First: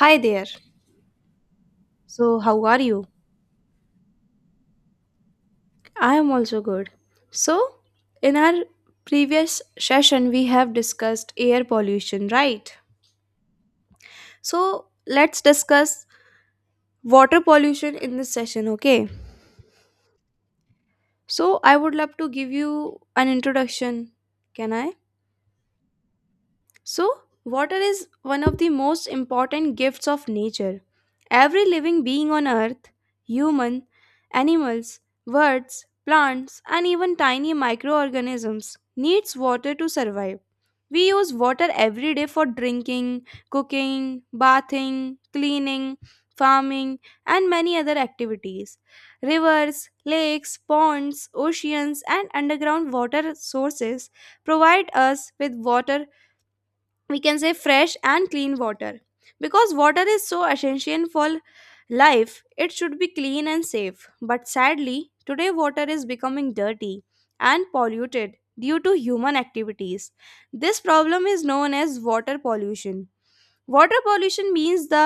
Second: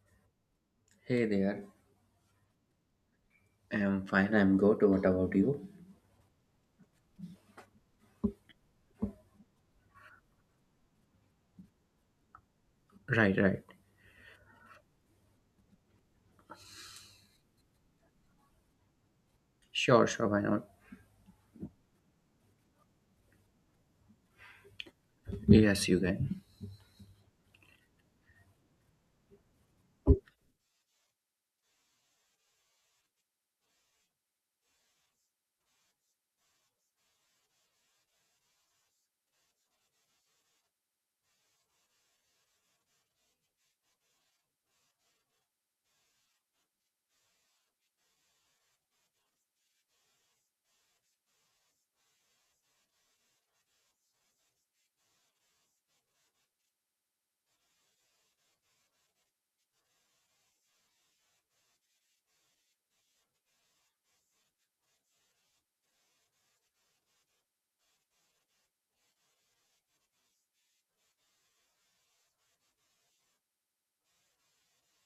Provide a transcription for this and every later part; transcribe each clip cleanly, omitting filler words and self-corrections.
Hi there. Hey there. So, how are you? I'm fine. I'm good. What about you? I am also good. So, in our previous session, we have discussed air pollution, right? Right, right. So, let's discuss water pollution in this session, okay? Sure, sure, why not? So, I would love to give you an introduction. Can I? Yes, you can. So, water is one of the most important gifts of nature. Every living being on earth, human, animals, birds, plants, and even tiny microorganisms, needs water to survive. We use water every day for drinking, cooking, bathing, cleaning, farming, and many other activities. Rivers, lakes, ponds, oceans, and underground water sources provide us with water, we can say fresh and clean water. Because water is so essential for life, it should be clean and safe, but sadly, today water is becoming dirty and polluted due to human activities. This problem is known as water pollution. Water pollution means the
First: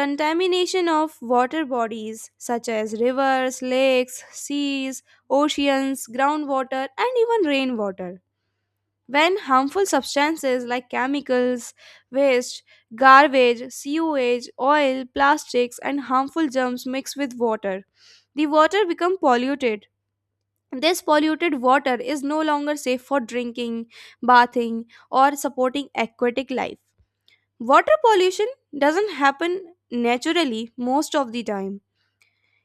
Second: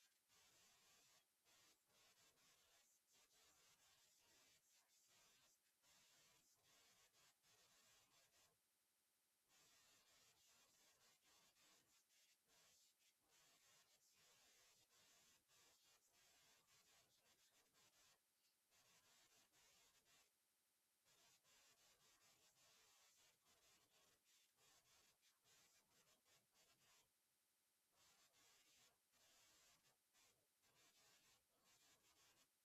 contamination of water bodies such as rivers, lakes, seas, oceans, groundwater, and even rainwater. When harmful substances like chemicals, waste, garbage, sewage, oil, plastics, and harmful germs mix with water, the water becomes polluted. This polluted water is no longer safe for drinking, bathing, or supporting aquatic life. Water pollution doesn't happen naturally most of the time.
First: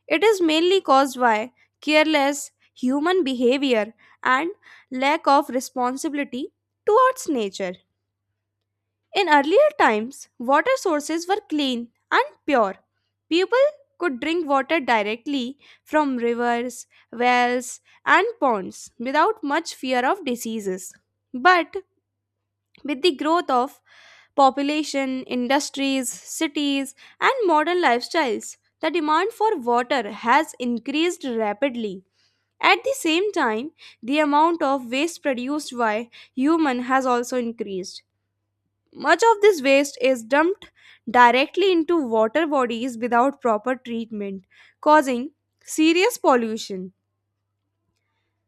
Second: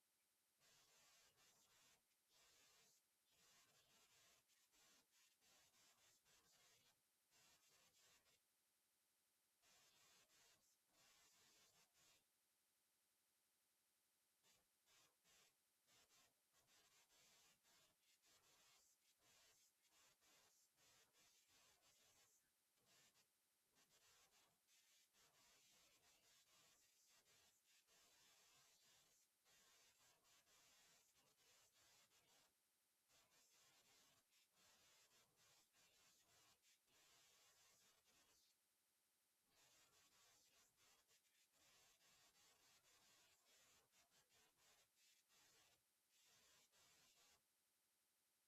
It is mainly caused by careless human behavior and lack of responsibility towards nature. In earlier times, water sources were clean and pure. People could drink water directly from rivers, wells, and ponds without much fear of diseases. But with the growth of population, industries, cities, and modern lifestyles, the demand for water has increased rapidly. At the same time, the amount of waste produced by human has also increased. Much of this waste is dumped directly into water bodies without proper treatment, causing serious pollution.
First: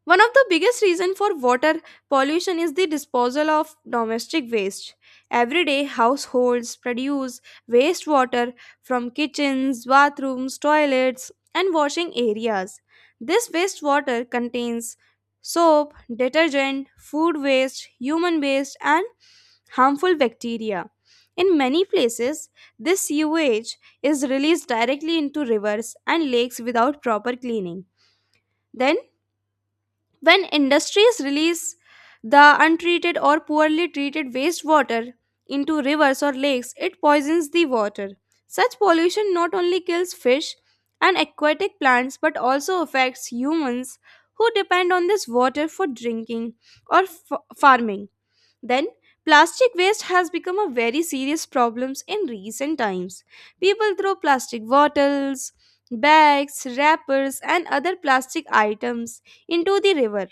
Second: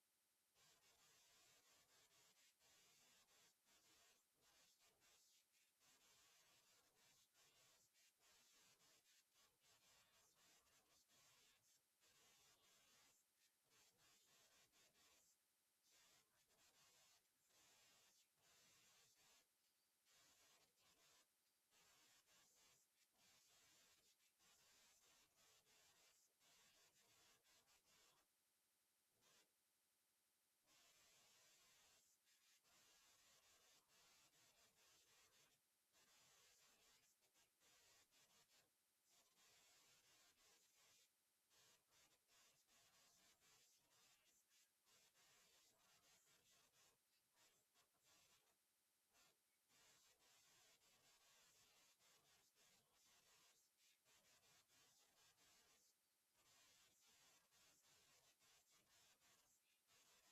One of the biggest reasons for water pollution is the disposal of domestic waste. Everyday households produce wastewater from kitchens, bathrooms, toilets, and washing areas. This wastewater contains soap, detergent, food waste, human waste, and harmful bacteria. In many places, this sewage is released directly into rivers and lakes without proper cleaning. Then when industries release the untreated or poorly treated wastewater into rivers or lakes, it poisons the water. Such pollution not only kills fish and aquatic plants but also affects humans who depend on this water for drinking or farming. Then, plastic waste has become a very serious problem in recent times. People throw plastic bottles, bags, wrappers, and other plastic items into the river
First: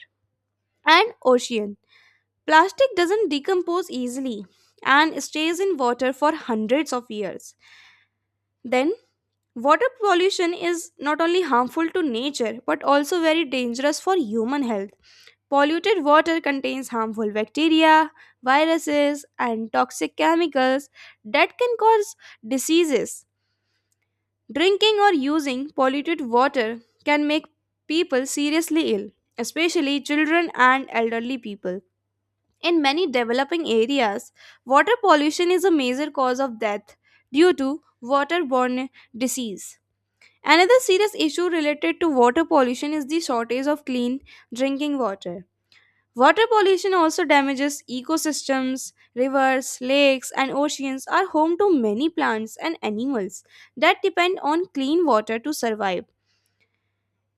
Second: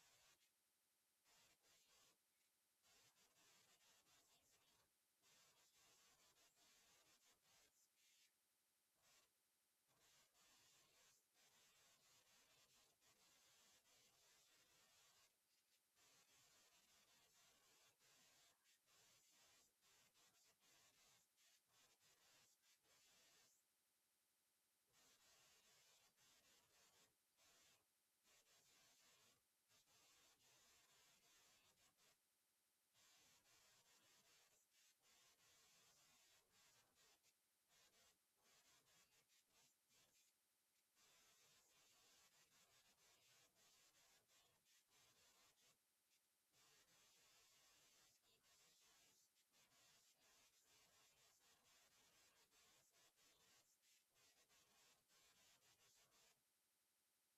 and ocean. Plastic doesn't decompose easily and stays in water for hundreds of years. Then, water pollution is not only harmful to nature but also very dangerous for human health. Polluted water contains harmful bacteria, viruses, and toxic chemicals that can cause diseases. Drinking or using polluted water can make people seriously ill, especially children and elderly people. In many developing areas, water pollution is a major cause of death due to waterborne disease. Another serious issue related to water pollution is the shortage of clean drinking water. Water pollution also damages ecosystems. Rivers, lakes, and oceans are home to many plants and animals that depend on clean water to survive.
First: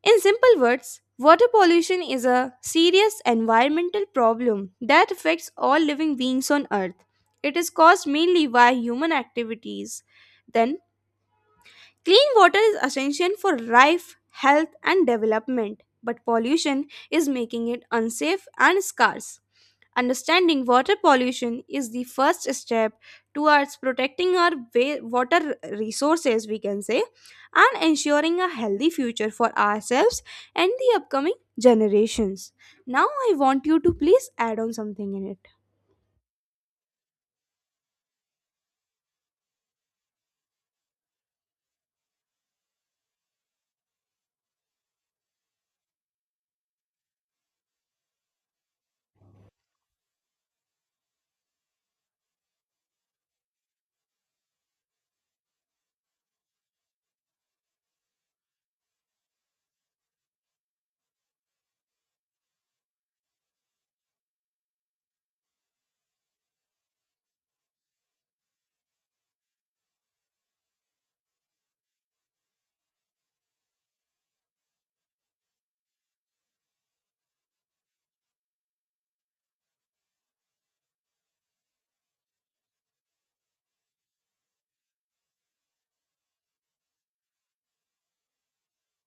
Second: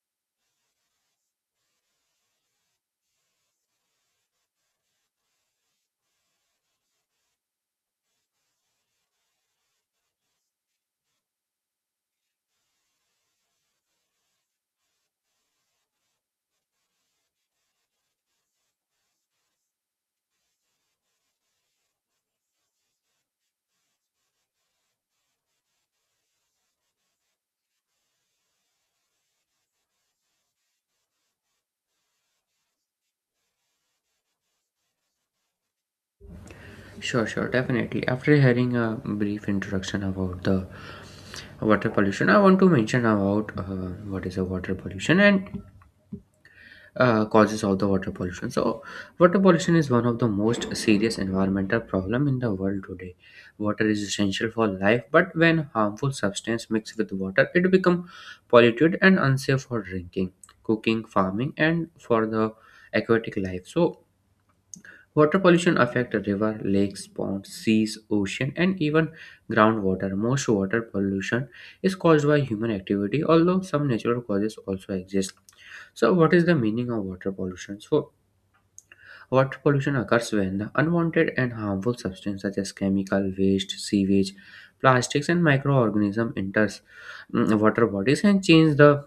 In simple words, water pollution is a serious environmental problem that affects all living beings on Earth. It is caused mainly by human activities. Then, clean water is essential for life, health, and development, but pollution is making it unsafe and scarce. Understanding water pollution is the first step towards protecting our water resources, we can say, and ensuring a healthy future for ourselves and the upcoming generations. Now, I want you to please add on something in it. Sure, sure. Definitely. After hearing a brief introduction about the water pollution, I want to mention about what is a water pollution and causes of the water pollution. So, water pollution is one of the most serious environmental problem in the world today. Water is essential for life, but when harmful substance mix with water, it become polluted and unsafe for drinking, cooking, farming, and for the aquatic life. So, water pollution affects river, lakes, ponds, seas, ocean, and even groundwater. Most water pollution is caused by human activity, although some natural causes also exist. So, what is the meaning of water pollution? So, water pollution occurs when the unwanted and harmful substances such as chemical waste, sewage, plastics, and microorganisms enters water bodies and change the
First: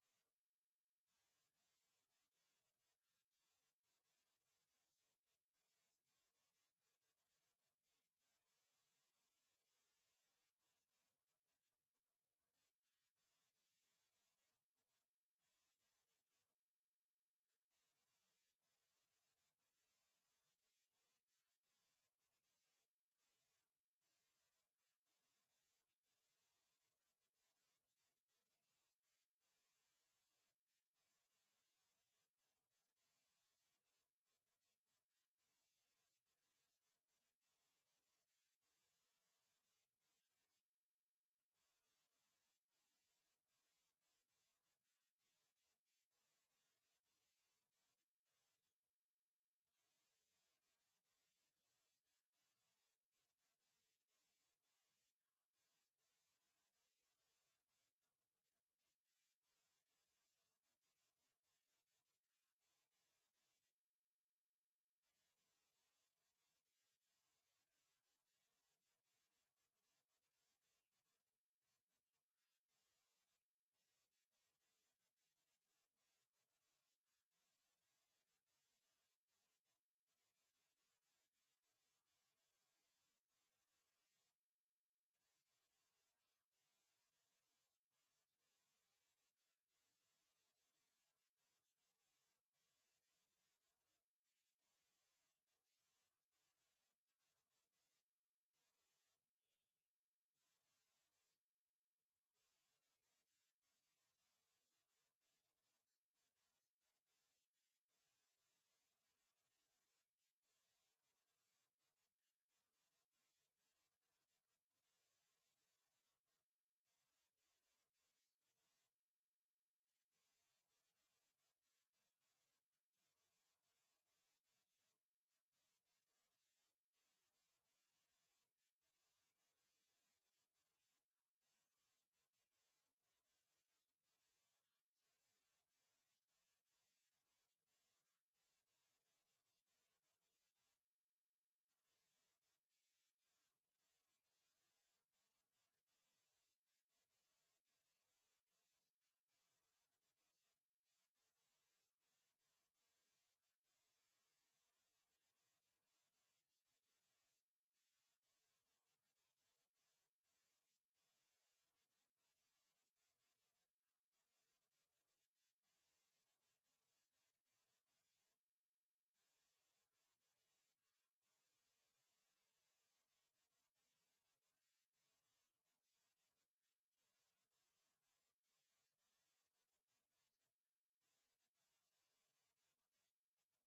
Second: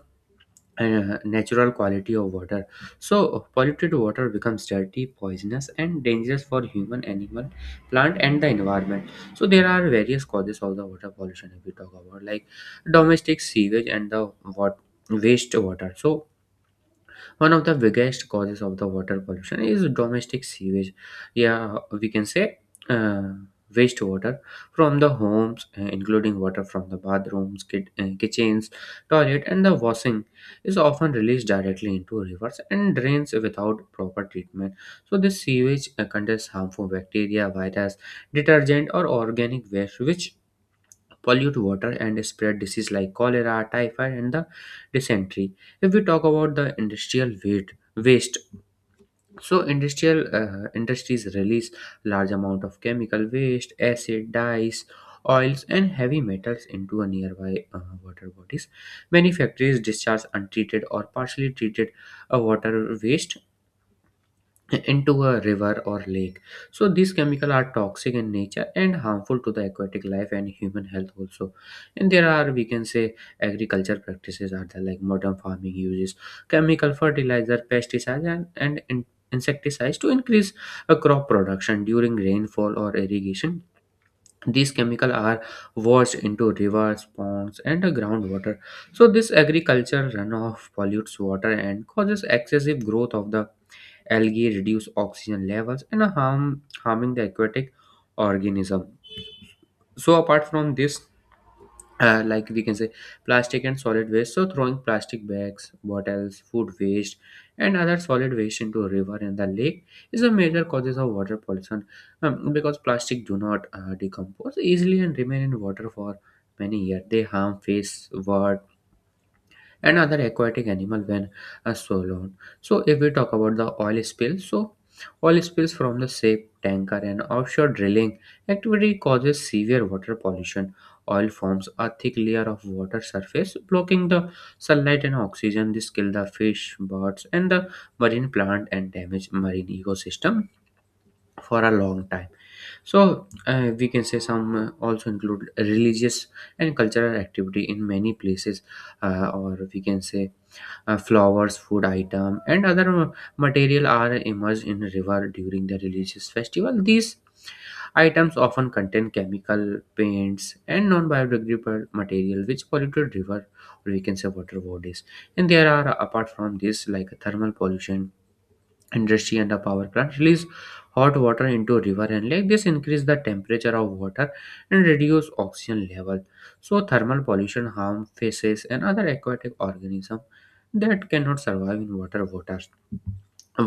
natural quality of water. So polluted water becomes dirty, poisonous, and dangerous for human, animal, plant, and the environment. So there are various causes of the water pollution. If we talk about like domestic sewage and the wat- waste water, so one of the biggest causes of the water pollution is domestic sewage. Yeah, we can say uh, wastewater from the homes, including water from the bathrooms, kitchens, toilet, and the washing, is often released directly into rivers and drains without proper treatment. So, this sewage contains harmful bacteria, virus, detergent, or organic waste, which pollute water and spread disease like cholera, typhoid, and the dysentery. If we talk about the industrial waste, so industrial industries release large amount of chemical waste, acid, dyes, oils, and heavy metals into a nearby water bodies. Many factories discharge untreated or partially treated water waste into a river or lake. So these chemicals are toxic in nature and harmful to the aquatic life and human health also. And there are, we can say, agriculture practices are there. Like modern farming uses chemical fertilizer, pesticides, and insecticides to increase a crop production during rainfall or irrigation. These chemicals are washed into rivers, ponds, and the groundwater. So this agriculture runoff pollutes water and causes excessive growth of the algae, reduce oxygen levels, and harming the aquatic organism. So apart from this, like we can say, plastic and solid waste, so throwing plastic bags, bottles, food waste, and other solid waste into a river and the lake is a major causes of water pollution, because plastic do not decompose easily and remain in water for many years. They harm face, word and other aquatic animal when swallowed. So if we talk about the oil spill, so oil spills from the ship, tanker, and offshore drilling activity causes severe water pollution. Oil forms a thick layer of water surface, blocking the sunlight and oxygen. This kills the fish, birds, and the marine plant, and damage marine ecosystem for a long time. So we can say some also include religious and cultural activity. In many places, or we can say, flowers, food item, and other material are immersed in river during the religious festival. These items often contain chemical paints and non-biodegradable material, which polluted river, or we can say, water bodies. And there are, apart from this, like thermal pollution. Industry and a power plant release hot water into river and lake. This increase the temperature of water and reduce oxygen level. So thermal pollution harm fishes and other aquatic organisms that cannot survive in water waters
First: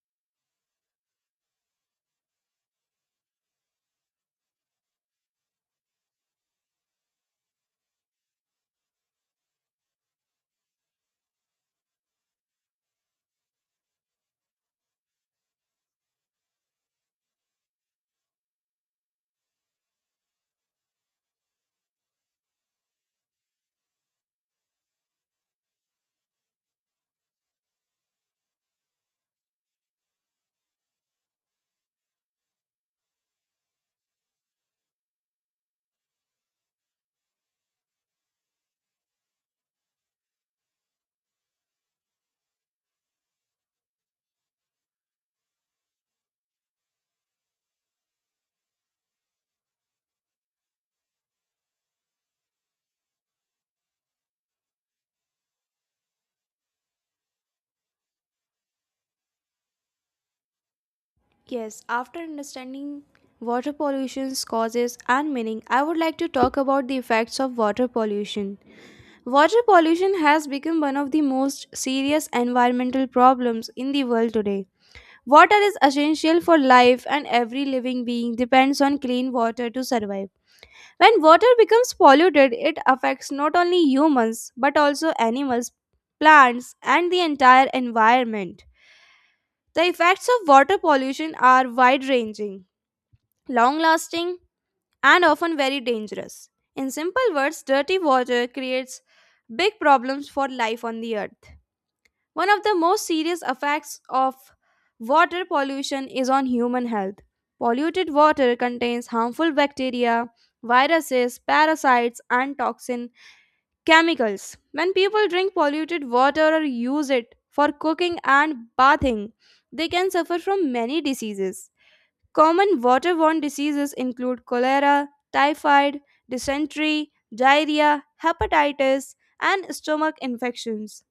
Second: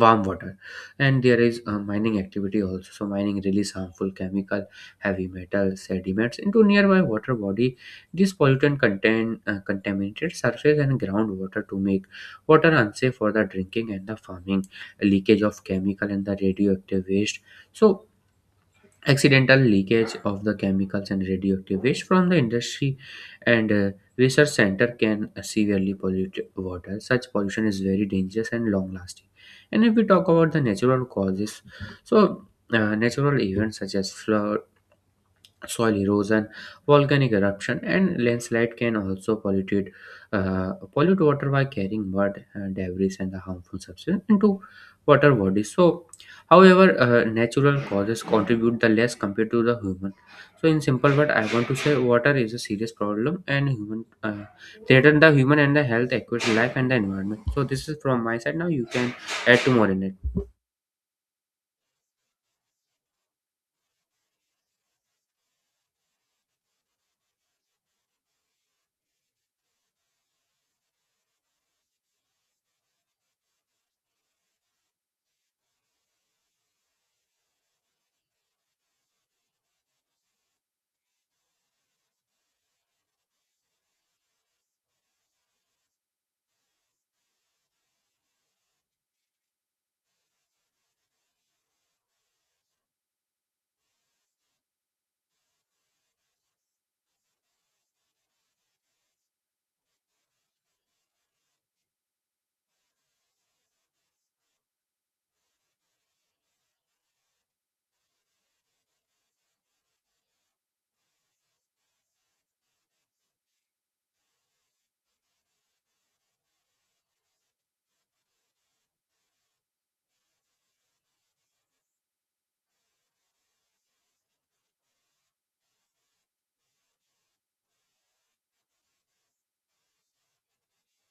warm water. And there is mining activity also. So mining release harmful chemical, heavy metal sediments into nearby water body. This pollutant contain, contaminated surface and groundwater, to make water unsafe for the drinking and the farming. Leakage of chemical and the radioactive waste, so accidental leakage of the chemicals and radioactive waste from the industry and research center can severely pollute water. Such pollution is very dangerous and long lasting. And if we talk about the natural causes, so natural events such as flood, soil erosion, volcanic eruption, and landslide can also pollute water by carrying mud, debris, and the harmful substance into water bodies. So, however, natural causes contribute the less compared to the human. So, in simple word, I want to say water is a serious problem, and human threaten the human and the health, equity, life, and the environment. So, this is from my side. Now, you can add to more in it. Yes, after understanding water pollution's causes and meaning, I would like to talk about the effects of water pollution. Water pollution has become one of the most serious environmental problems in the world today. Water is essential for life, and every living being depends on clean water to survive. When water becomes polluted, it affects not only humans but also animals, plants, and the entire environment. The effects of water pollution are wide ranging, long lasting, and often very dangerous. In simple words, dirty water creates big problems for life on the earth. One of the most serious effects of water pollution is on human health. Polluted water contains harmful bacteria, viruses, parasites, and toxin chemicals. When people drink polluted water or use it for cooking and bathing, they can suffer from many diseases. Common waterborne diseases include cholera, typhoid, dysentery, diarrhea, hepatitis, and stomach infections.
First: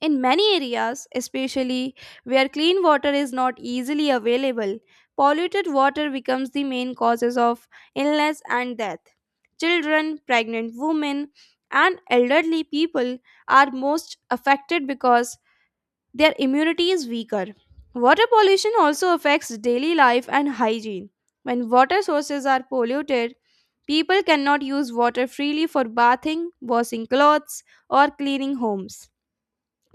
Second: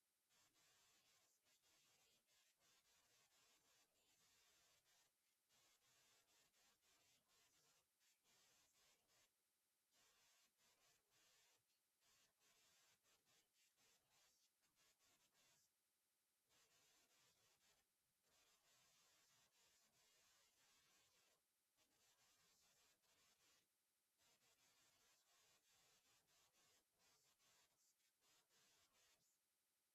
In many areas, especially where clean water is not easily available, polluted water becomes the main causes of illness and death. Children, pregnant women, and elderly people are most affected because their immunity is weaker. Water pollution also affects daily life and hygiene. When water sources are polluted, people cannot use water freely for bathing, washing clothes, or cleaning homes.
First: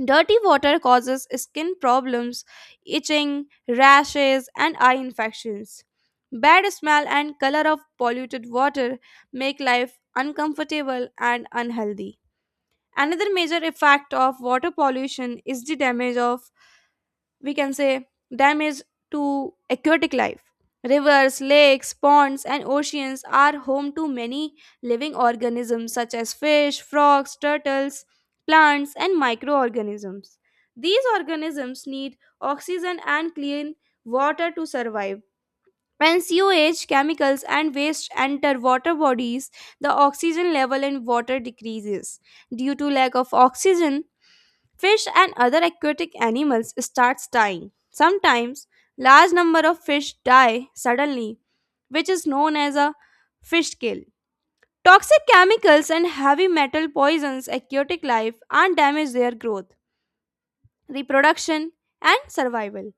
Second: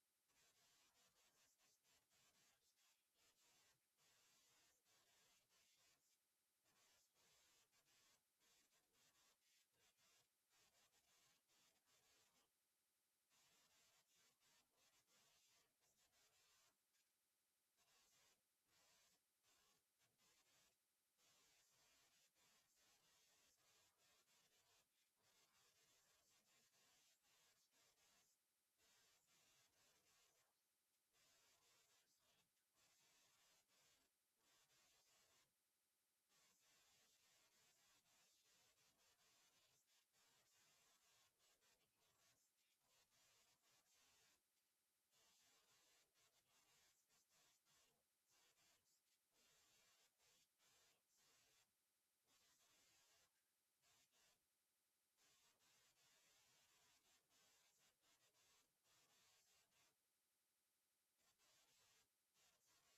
Dirty water causes skin problems, itching, rashes, and eye infections. Bad smell and color of polluted water make life uncomfortable and unhealthy. Another major effect of water pollution is the damage of, we can say, damage to aquatic life. Rivers, lakes, ponds, and oceans are home to many living organisms such as fish, frogs, turtles, plants, and microorganisms. These organisms need oxygen and clean water to survive. When sewage, chemicals, and waste enter water bodies, the oxygen level in water decreases. Due to lack of oxygen, fish and other aquatic animals starts dying. Sometimes large number of fish die suddenly, which is known as a fish kill. Toxic chemicals and heavy metal poisons aquatic life and damage their growth, reproduction and survival.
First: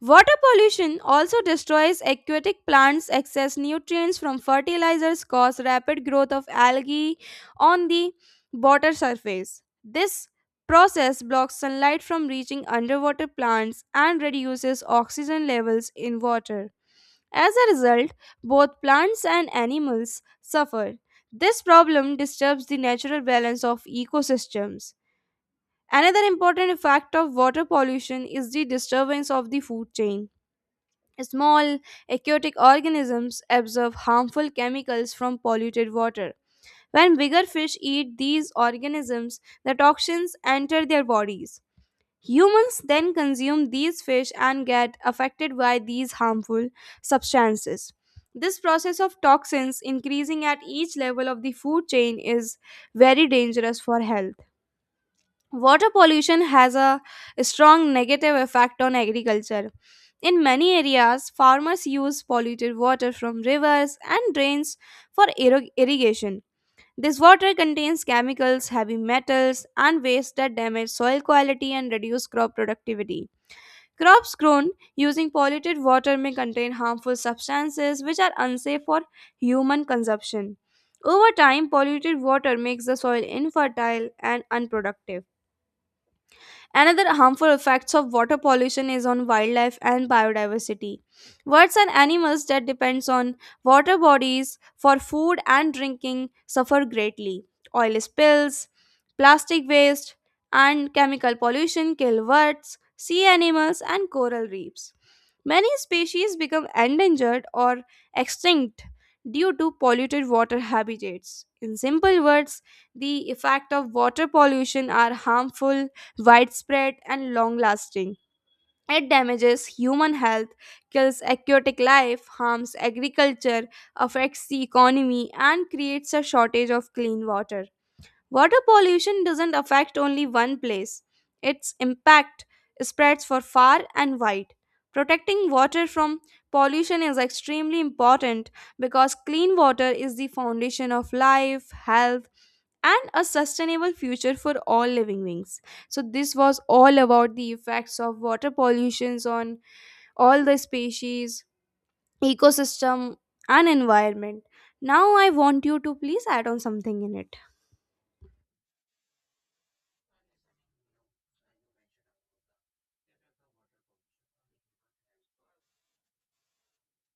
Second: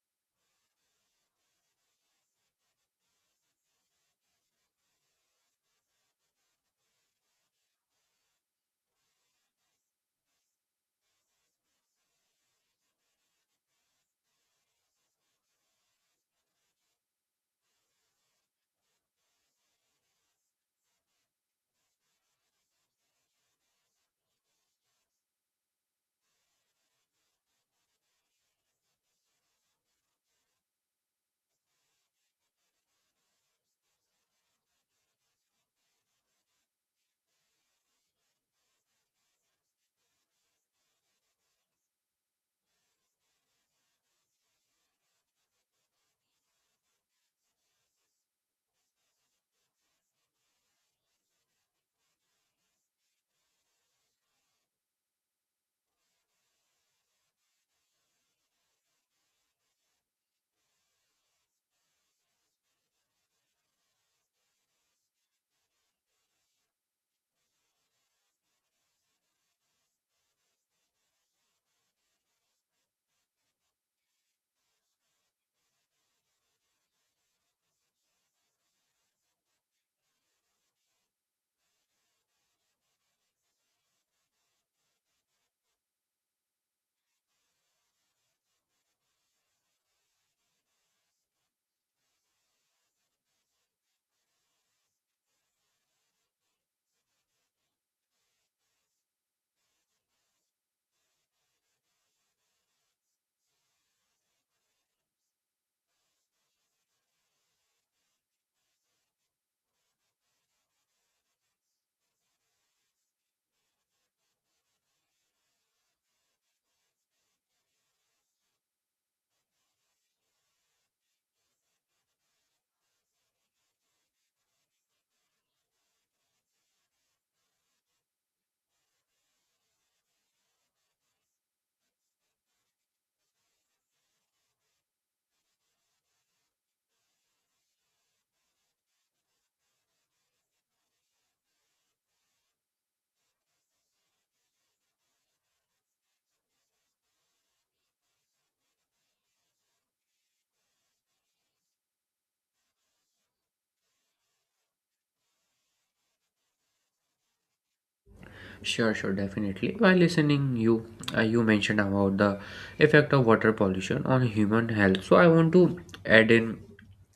Water pollution also destroys aquatic plants. Excess nutrients from fertilizers cause rapid growth of algae on the water surface. This process blocks sunlight from reaching underwater plants and reduces oxygen levels in water. As a result, both plants and animals suffer. This problem disturbs the natural balance of ecosystems. Another important effect of water pollution is the disturbance of the food chain. Small aquatic organisms absorb harmful chemicals from polluted water. When bigger fish eat these organisms, the toxins enter their bodies. Humans then consume these fish and get affected by these harmful substances. This process of toxins increasing at each level of the food chain is very dangerous for health. Water pollution has a strong negative effect on agriculture. In many areas, farmers use polluted water from rivers and drains for irrigation. This water contains chemicals, heavy metals, and waste that damage soil quality and reduce crop productivity. Crops grown using polluted water may contain harmful substances which are unsafe for human consumption. Over time, polluted water makes the soil infertile and unproductive. Another harmful effects of water pollution is on wildlife and biodiversity. Birds and animals that depends on water bodies for food and drinking suffer greatly. Oil spills, plastic waste, and chemical pollution kill birds, sea animals, and coral reefs. Many species become endangered or extinct due to polluted water habitats. In simple words, the effect of water pollution are harmful, widespread and long lasting. It damages human health, kills aquatic life, harms agriculture, affects the economy, and creates a shortage of clean water. Water pollution doesn't affect only one place, its impact spreads for far and wide. Protecting water from pollution is extremely important because clean water is the foundation of life, health, and a sustainable future for all living beings. So this was all about the effects of water pollutions on all the species, ecosystem and environment. Now I want you to please add on something in it. Sure, sure, definitely. While listening, you mentioned about the effect of water pollution on human health. So I want to add in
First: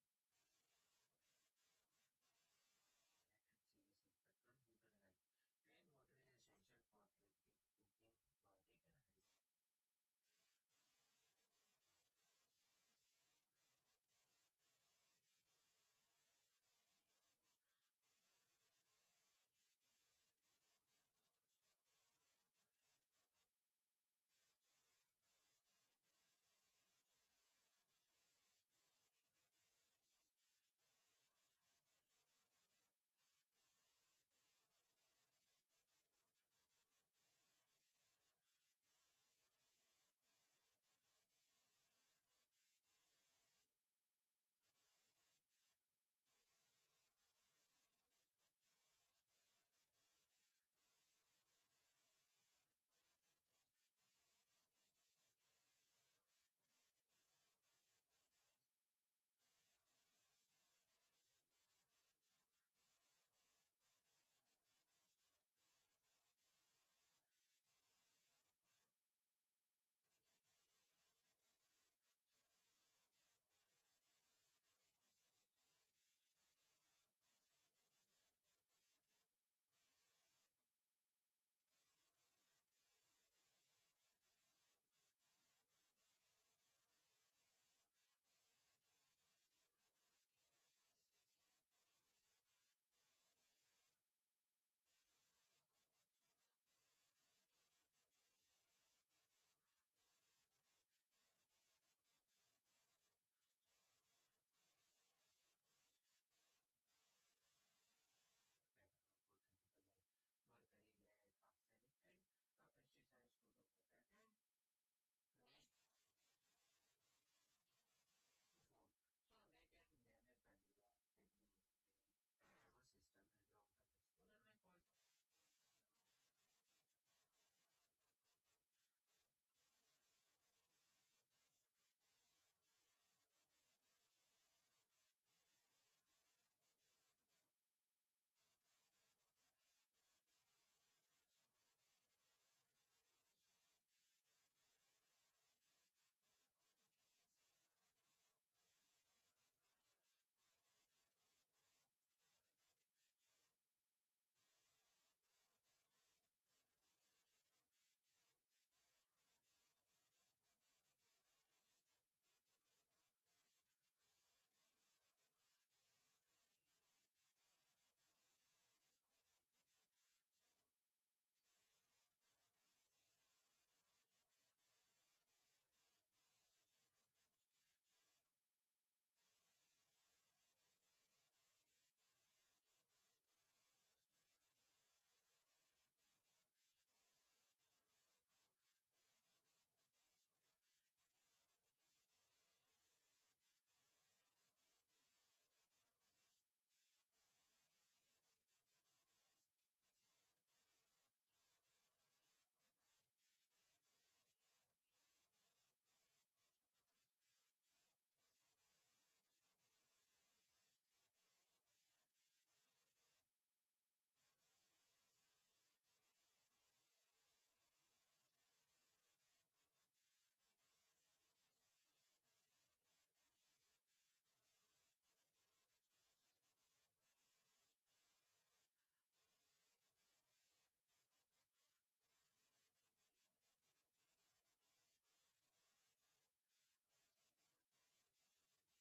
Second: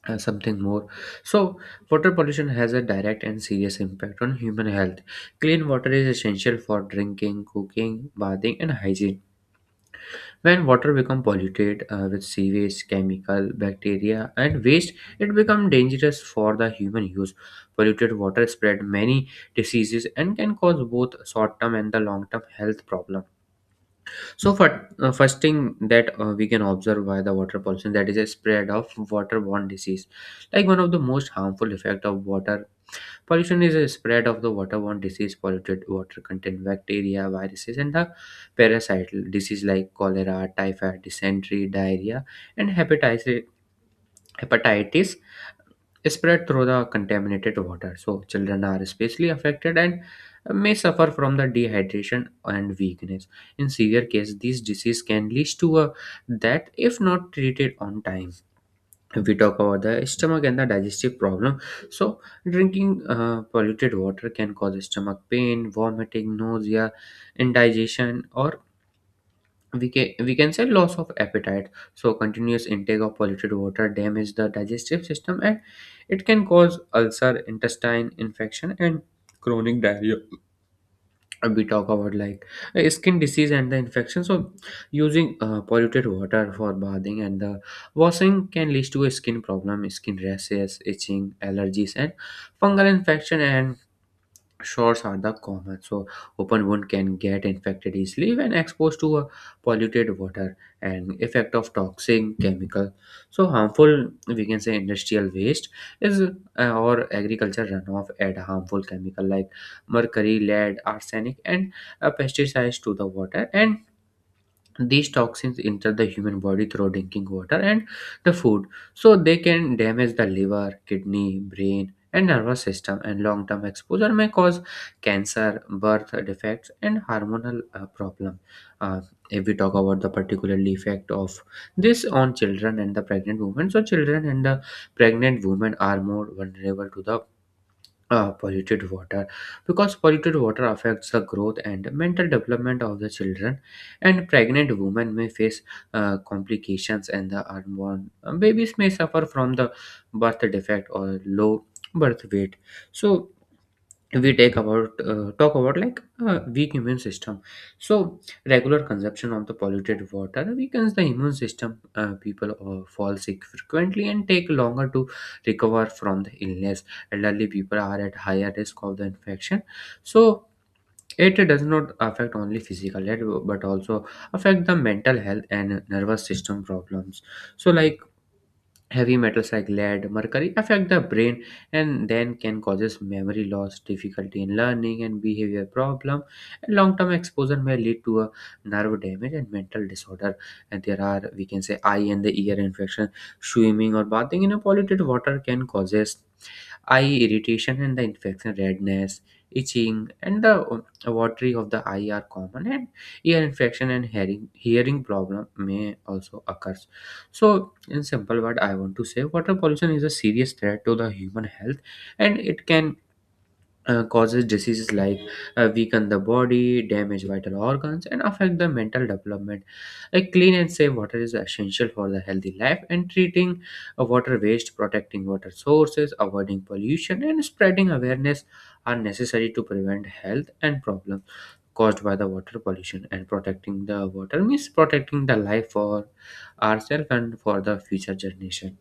something more. So water pollution has a direct and serious impact on human health. Clean water is essential for drinking, cooking, bathing, and hygiene. When water becomes polluted with sewage, chemical, bacteria, and waste, it becomes dangerous for the human use. Polluted water spread many diseases and can cause both short-term and the long-term health problem. So, for first thing that we can observe by the water pollution, that is a spread of waterborne disease. Like one of the most harmful effect of water pollution is a spread of the waterborne disease. Polluted water contain bacteria, viruses, and the parasital disease like cholera, typhoid, dysentery, diarrhea, and hepatitis. Hepatitis spread through the contaminated water. So children are especially affected and may suffer from the dehydration and weakness. In severe case, these disease can lead to a that if not treated on time. If we talk about the stomach and the digestive problem, so drinking polluted water can cause stomach pain, vomiting, nausea, indigestion, or we can say loss of appetite. So continuous intake of polluted water damage the digestive system, and it can cause ulcer, intestine infection, and chronic diarrhea. We talk about like skin disease and the infection. So using polluted water for bathing and the washing can lead to a skin problem, skin rashes, itching, allergies, and fungal infection. And shores are the common, so open wound can get infected easily when exposed to a polluted water, and effect of toxic chemical. So harmful, we can say industrial waste is or agriculture runoff, add harmful chemical like mercury, lead, arsenic, and pesticides to the water. And these toxins enter the human body through drinking water and the food, so they can damage the liver, kidney, brain, and nervous system. And long-term exposure may cause cancer, birth defects, and hormonal problem. Uh, if we talk about the particular effect of this on children and the pregnant women, so children and the pregnant women are more vulnerable to the polluted water, because polluted water affects the growth and mental development of the children. And pregnant women may face complications, and the unborn babies may suffer from the birth defect or low birth weight. So we take about talk about like weak immune system. So regular consumption of the polluted water weakens the immune system. People fall sick frequently and take longer to recover from the illness. Elderly people are at higher risk of the infection. So it does not affect only physical health, but also affect the mental health and nervous system problems. So like, heavy metals like lead, mercury affect the brain and then can causes memory loss, difficulty in learning, and behavior problem. And long-term exposure may lead to a nerve damage and mental disorder. And there are, we can say, eye and the ear infection. Swimming or bathing in a polluted water can causes eye irritation and the infection. Redness, itching, and the watery of the eye are common. And ear infection and hearing problem may also occur. So, in simple word, I want to say water pollution is a serious threat to the human health, and it can causes diseases like, weaken the body, damage vital organs, and affect the mental development. A clean and safe water is essential for the healthy life, and treating water waste, protecting water sources, avoiding pollution, and spreading awareness are necessary to prevent health and problems caused by the water pollution. And protecting the water means protecting the life for ourselves and for the future generation.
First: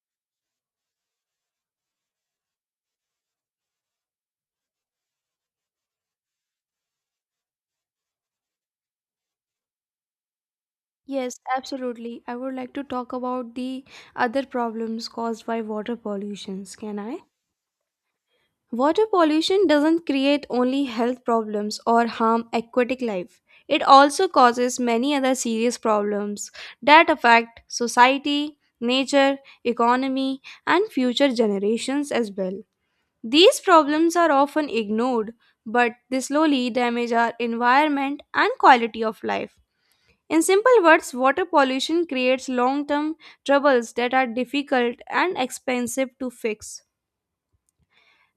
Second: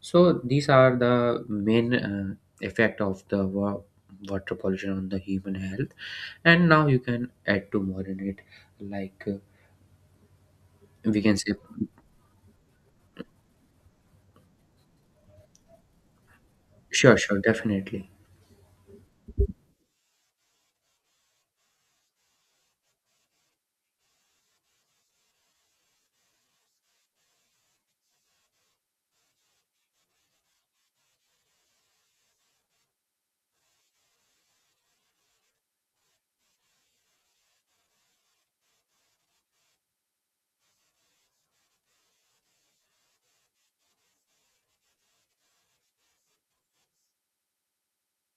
So these are the main effect of the water pollution on the human health. And now you can add to more in it, like we can Yes, say. absolutely. I would like to talk about the other problems caused by water pollutions. Can Sure, I? sure, definitely. Water pollution doesn't create only health problems or harm aquatic life. It also causes many other serious problems that affect society, nature, economy, and future generations as well. These problems are often ignored, but they slowly damage our environment and quality of life. In simple words, water pollution creates long term troubles that are difficult and expensive to fix.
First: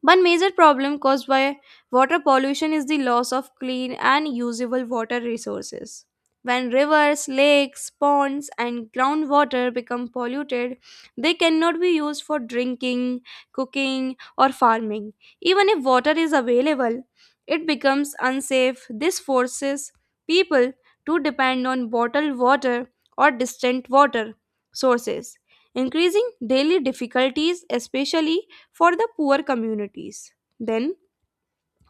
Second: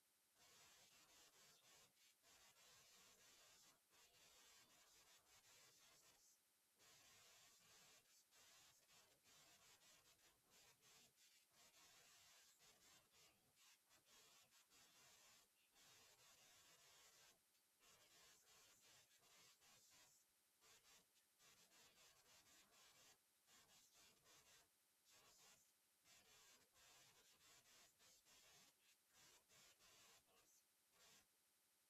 One major problem caused by water pollution is the loss of clean and usable water resources. When rivers, lakes, ponds, and groundwater become polluted, they cannot be used for drinking, cooking, or farming. Even if water is available, it becomes unsafe. This forces people to depend on bottled water or distant water sources, increasing daily difficulties, especially for the poor communities. Then,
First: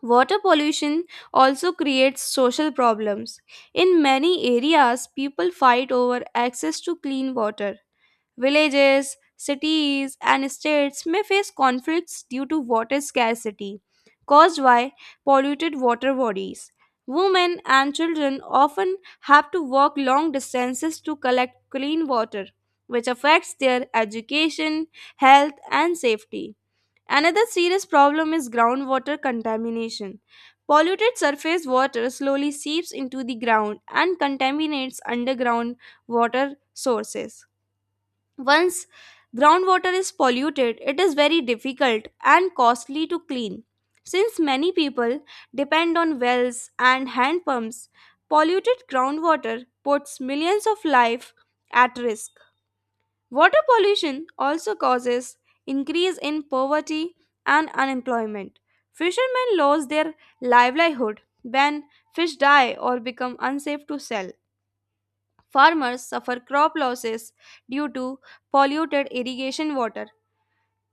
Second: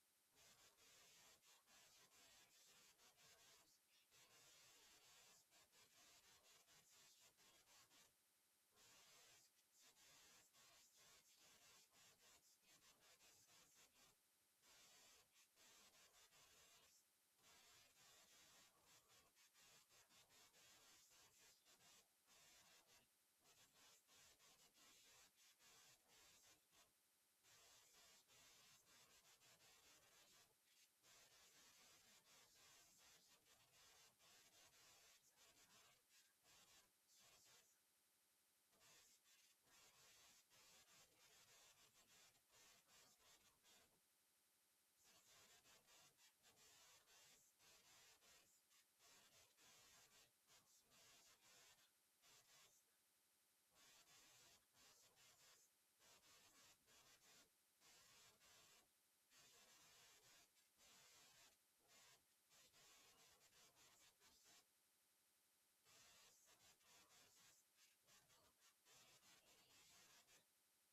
water pollution also creates social problems. In many areas, people fight over access to clean water. Villages, cities, and states may face conflicts due to water scarcity caused by polluted water bodies. Women and children often have to walk long distances to collect clean water, which affects their education, health, and safety. Another serious problem is groundwater contamination. Polluted surface water slowly seeps into the ground and contaminates underground water sources. Once groundwater is polluted, it is very difficult and costly to clean. Since many people depend on wells and hand pumps, polluted groundwater puts millions of life at risk. Water pollution also causes increase in poverty and unemployment. Fishermen lose their livelihood when fish die or become unsafe to sell. Farmers suffer crop losses due to polluted irrigation water.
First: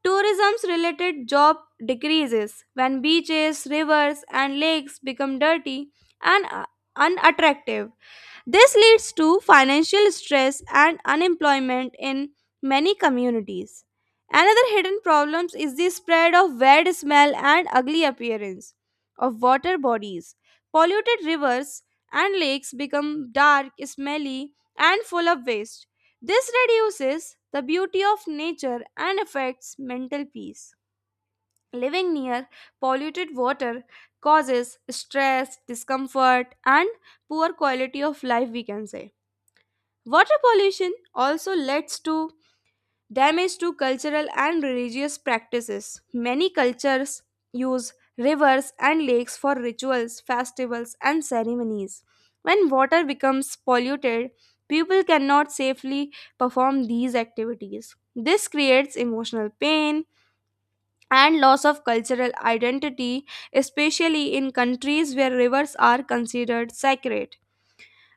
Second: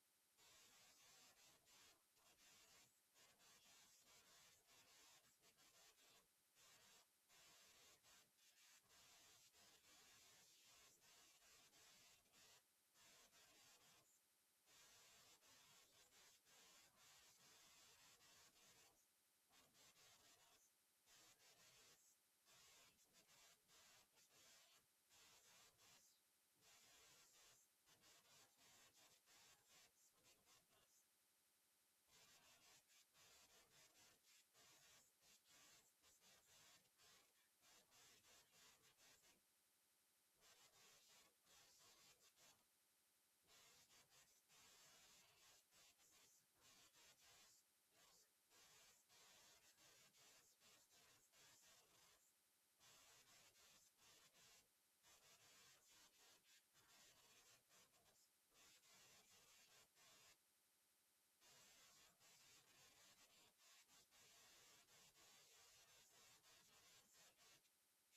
Tourism's related job decreases when beaches, rivers and lakes become dirty and unattractive. This leads to financial stress and unemployment in many communities. Another hidden problem is the spread of bad smell and ugly appearance of water bodies. Polluted rivers and lakes become dark, smelly, and full of waste. This reduces the beauty of nature and affects mental peace. Living near polluted water causes stress, discomfort, and poor quality of life, we can say. Water pollution also leads to damage to cultural and religious practices. Many cultures use rivers and lakes for rituals, festivals, and ceremonies. When water becomes polluted, people cannot safely perform these activities. This creates emotional pain and loss of cultural identity, especially in countries where rivers are considered sacred.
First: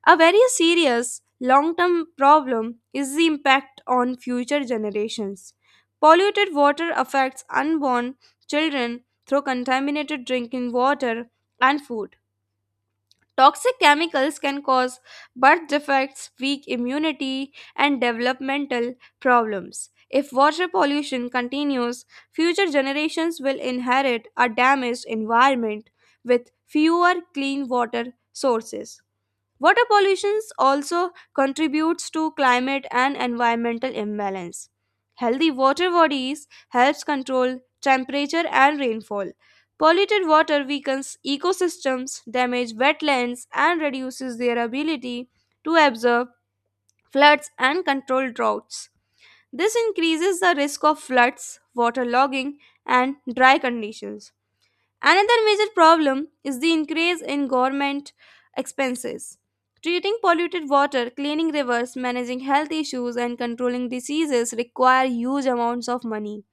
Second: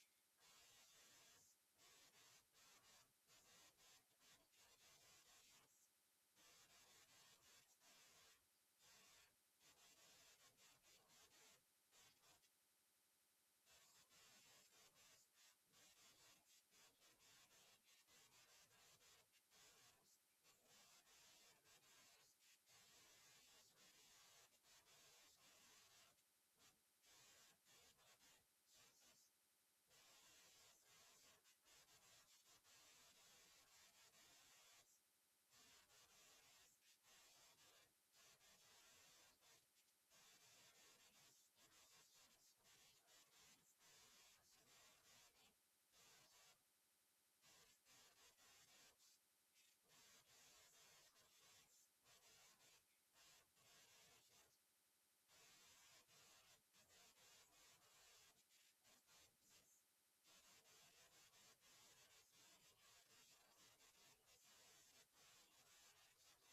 A very serious long term problem is the impact on future generations. Polluted water affects unborn children through contaminated drinking water and food. Toxic chemicals can cause birth defects, weak immunity, and developmental problems. If water pollution continues, future generations will inherit a damaged environment with fewer clean water sources. Water pollution also contributes to climate and environmental imbalance. Healthy water bodies helps control temperature and rainfall. Polluted water weakens ecosystems, damage wetlands and reduces their ability to absorb floods and control droughts. This increases the risk of floods, water logging and dry conditions. Another major problem is the increase in government expenses. Treating polluted water, cleaning rivers, managing health issues, and controlling diseases require huge amounts of money.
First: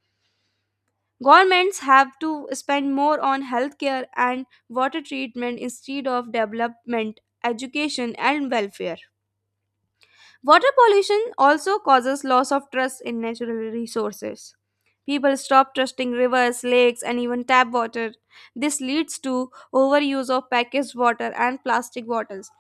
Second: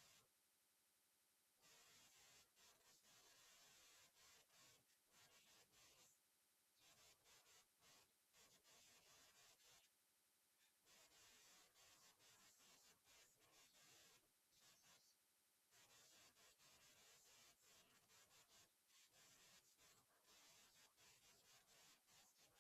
Governments have to spend more on healthcare and water treatment instead of development, education, and welfare. Water pollution also causes loss of trust in natural resources. People stop trusting rivers, lakes, and even tap water. This leads to overuse of packaged water and plastic bottles,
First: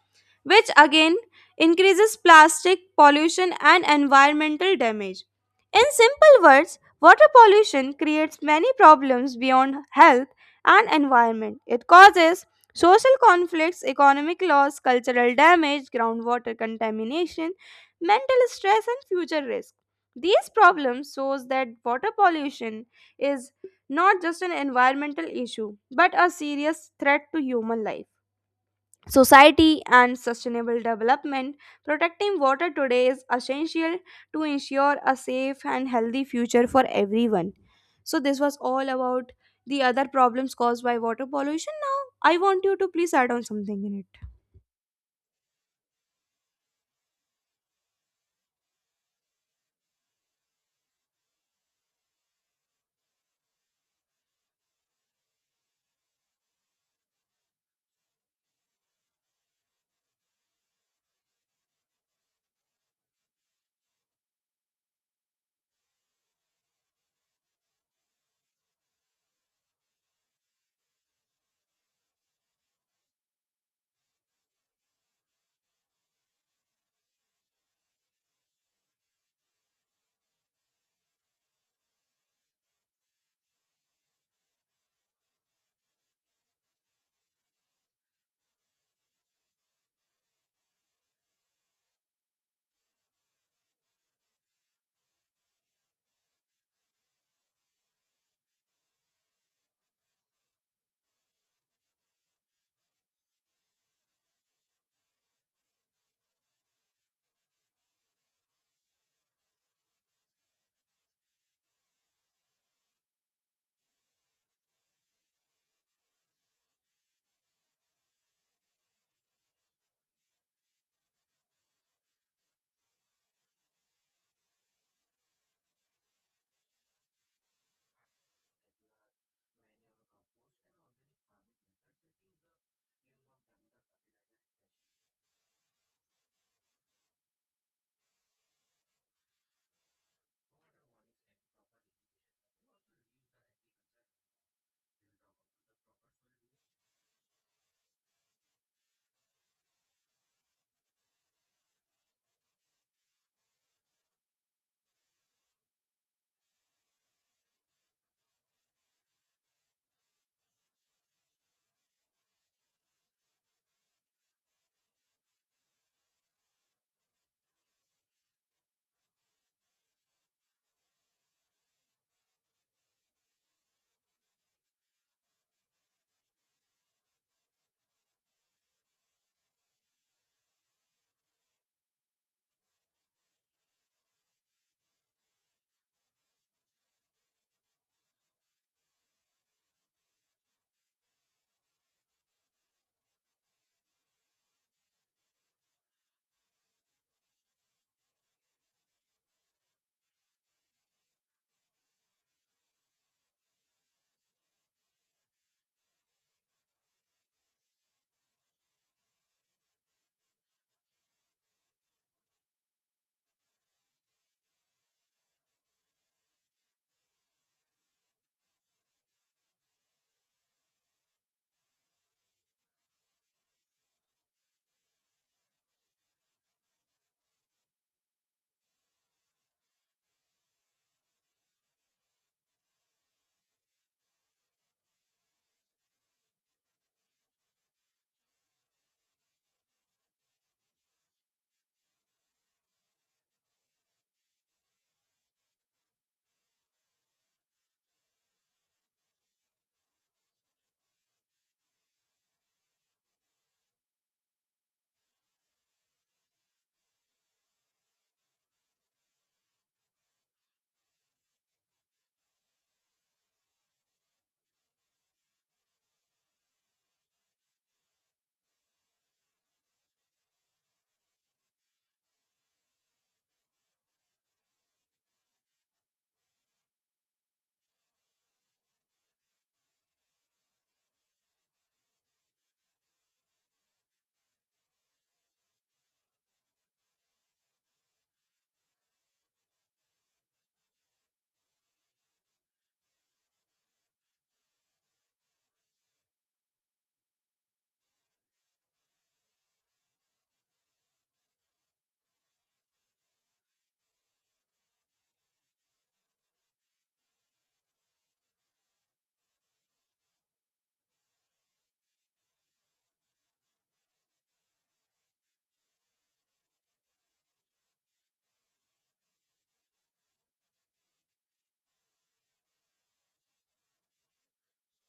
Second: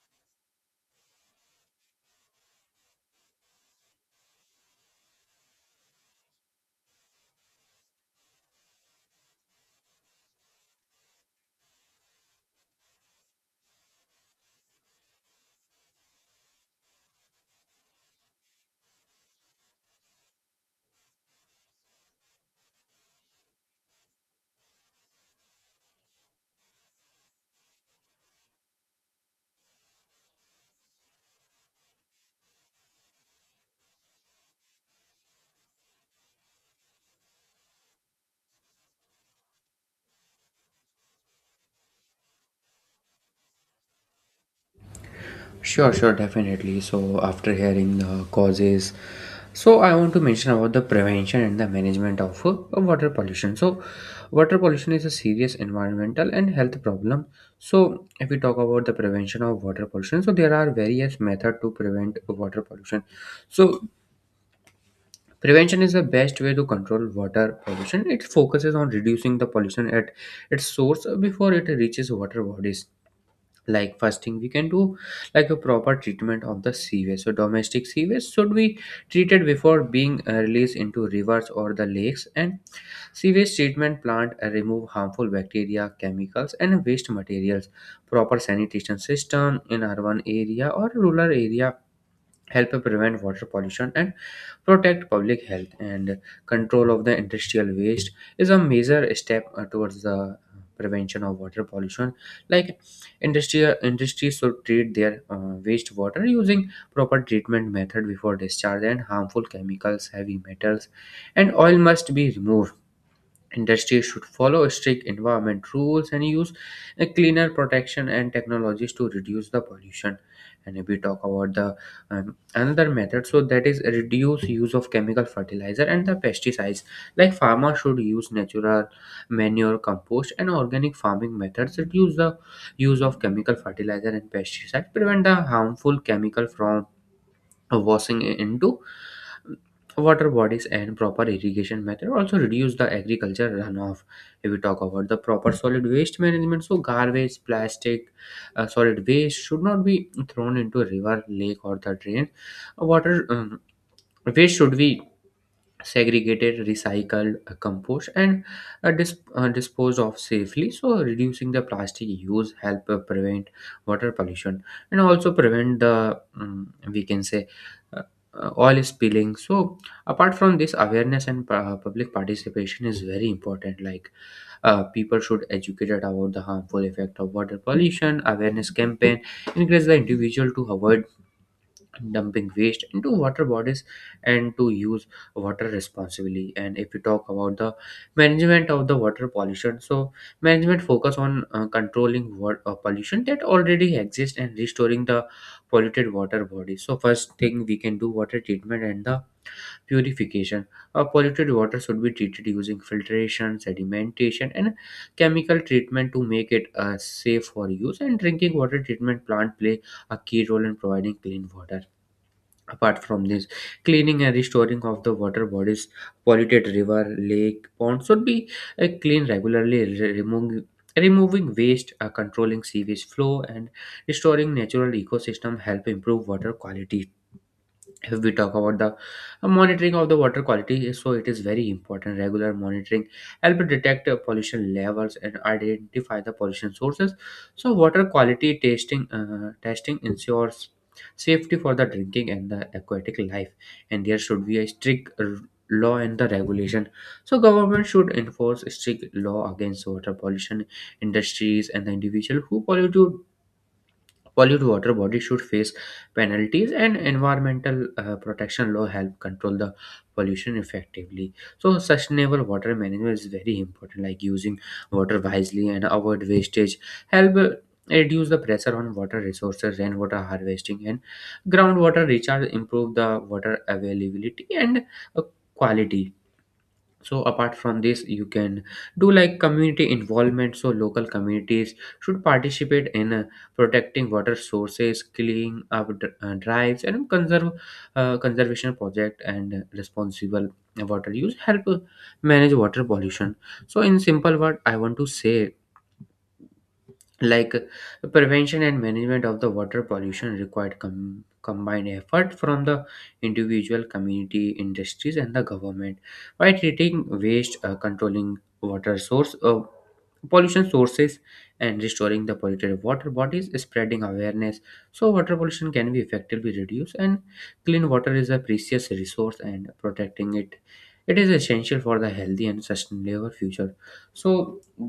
which again increases plastic pollution and environmental damage. In simple words, water pollution creates many problems beyond health and environment. It causes social conflicts, economic loss, cultural damage, groundwater contamination, mental stress and future risk. These problems shows that water pollution is not just an environmental issue but a serious threat to human life, society and sustainable development. Protecting water today is essential to ensure a safe and healthy future for everyone. So this was all about the other problems caused by water pollution. Now I want you to please add on something in it. Sure, sure, definitely. So, after hearing the causes, so I want to mention about the prevention and the management of water pollution. So, water pollution is a serious environmental and health problem. So, if we talk about the prevention of water pollution, so there are various methods to prevent water pollution. So, prevention is the best way to control water pollution. It focuses on reducing the pollution at its source before it reaches water bodies. Like, first thing we can do, like a proper treatment of the sewage. So domestic sewage should be treated before being released into rivers or the lakes, and sewage treatment plant remove harmful bacteria, chemicals, and waste materials. Proper sanitation system in urban area or rural area help prevent water pollution and protect public health. And control of the industrial waste is a major step towards the prevention of water pollution. Like, industrial industries should treat their wastewater using proper treatment method before discharge, and harmful chemicals, heavy metals, and oil must be removed. Industries should follow strict environment rules and use a cleaner protection and technologies to reduce the pollution. And if we talk about the another method, so that is reduce use of chemical fertilizer and the pesticides. Like, farmers should use natural manure, compost, and organic farming methods. Reduce the use of chemical fertilizer and pesticides. Prevent the harmful chemical from washing into water bodies, and proper irrigation method also reduce the agriculture runoff. If we talk about the proper solid waste management, so garbage, plastic, solid waste should not be thrown into a river, lake, or the drain water. Waste should be segregated, recycled, compost, and disposed of safely. So, reducing the plastic use help prevent water pollution, and also prevent the we can say uh, oil spilling. So, apart from this, awareness and public participation is very important. Like, people should educate about the harmful effect of water pollution. Awareness campaign encourage the individual to avoid dumping waste into water bodies and to use water responsibly. And if you talk about the management of the water pollution, so management focus on controlling water pollution that already exists and restoring the polluted water bodies. So first thing we can do, water treatment and the purification. Polluted water should be treated using filtration, sedimentation, and chemical treatment to make it safe for use, and drinking water treatment plant play a key role in providing clean water. Apart from this, cleaning and restoring of the water bodies, polluted river, lake, pond should be cleaned regularly, removing removing waste, controlling sewage flow, and restoring natural ecosystem help improve water quality. If we talk about the monitoring of the water quality, so it is very important. Regular monitoring help detect pollution levels and identify the pollution sources. So water quality testing, testing ensures safety for the drinking and the aquatic life. And there should be a strict law and the regulation. So government should enforce strict law against water pollution. Industries and the individual who pollute polluted water bodies should face penalties, and environmental protection law help control the pollution effectively. So, sustainable water management is very important, like using water wisely and avoid wastage. Help reduce the pressure on water resources. Rainwater harvesting and groundwater recharge improve the water availability and uh, quality. So apart from this, you can do like community involvement. So local communities should participate in protecting water sources, cleaning up drives, and conserve conservation project, and responsible water use help manage water pollution. So in simple word, I want to say, like, prevention and management of the water pollution required combined effort from the individual, community, industries, and the government. By treating waste, controlling water source pollution sources and restoring the polluted water bodies, spreading awareness, so water pollution can be effectively reduced. And clean water is a precious resource, and protecting it, it is essential for the healthy and sustainable future. So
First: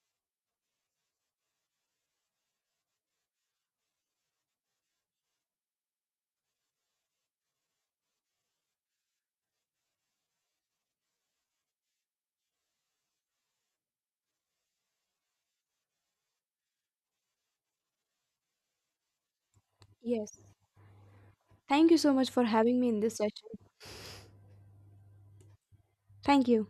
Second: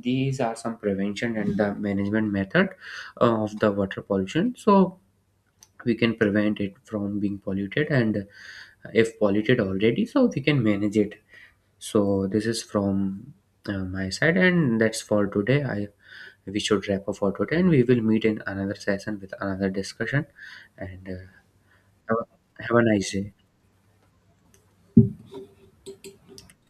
these are some prevention and the management method of the water pollution. So we can prevent it from being polluted, and if polluted already, so we can manage it. So this is from my side, and that's for today. I We should wrap up for today, and we will meet in another session with another discussion. Yes. And Thank you so much for have having a me in nice this day. session. Thank you.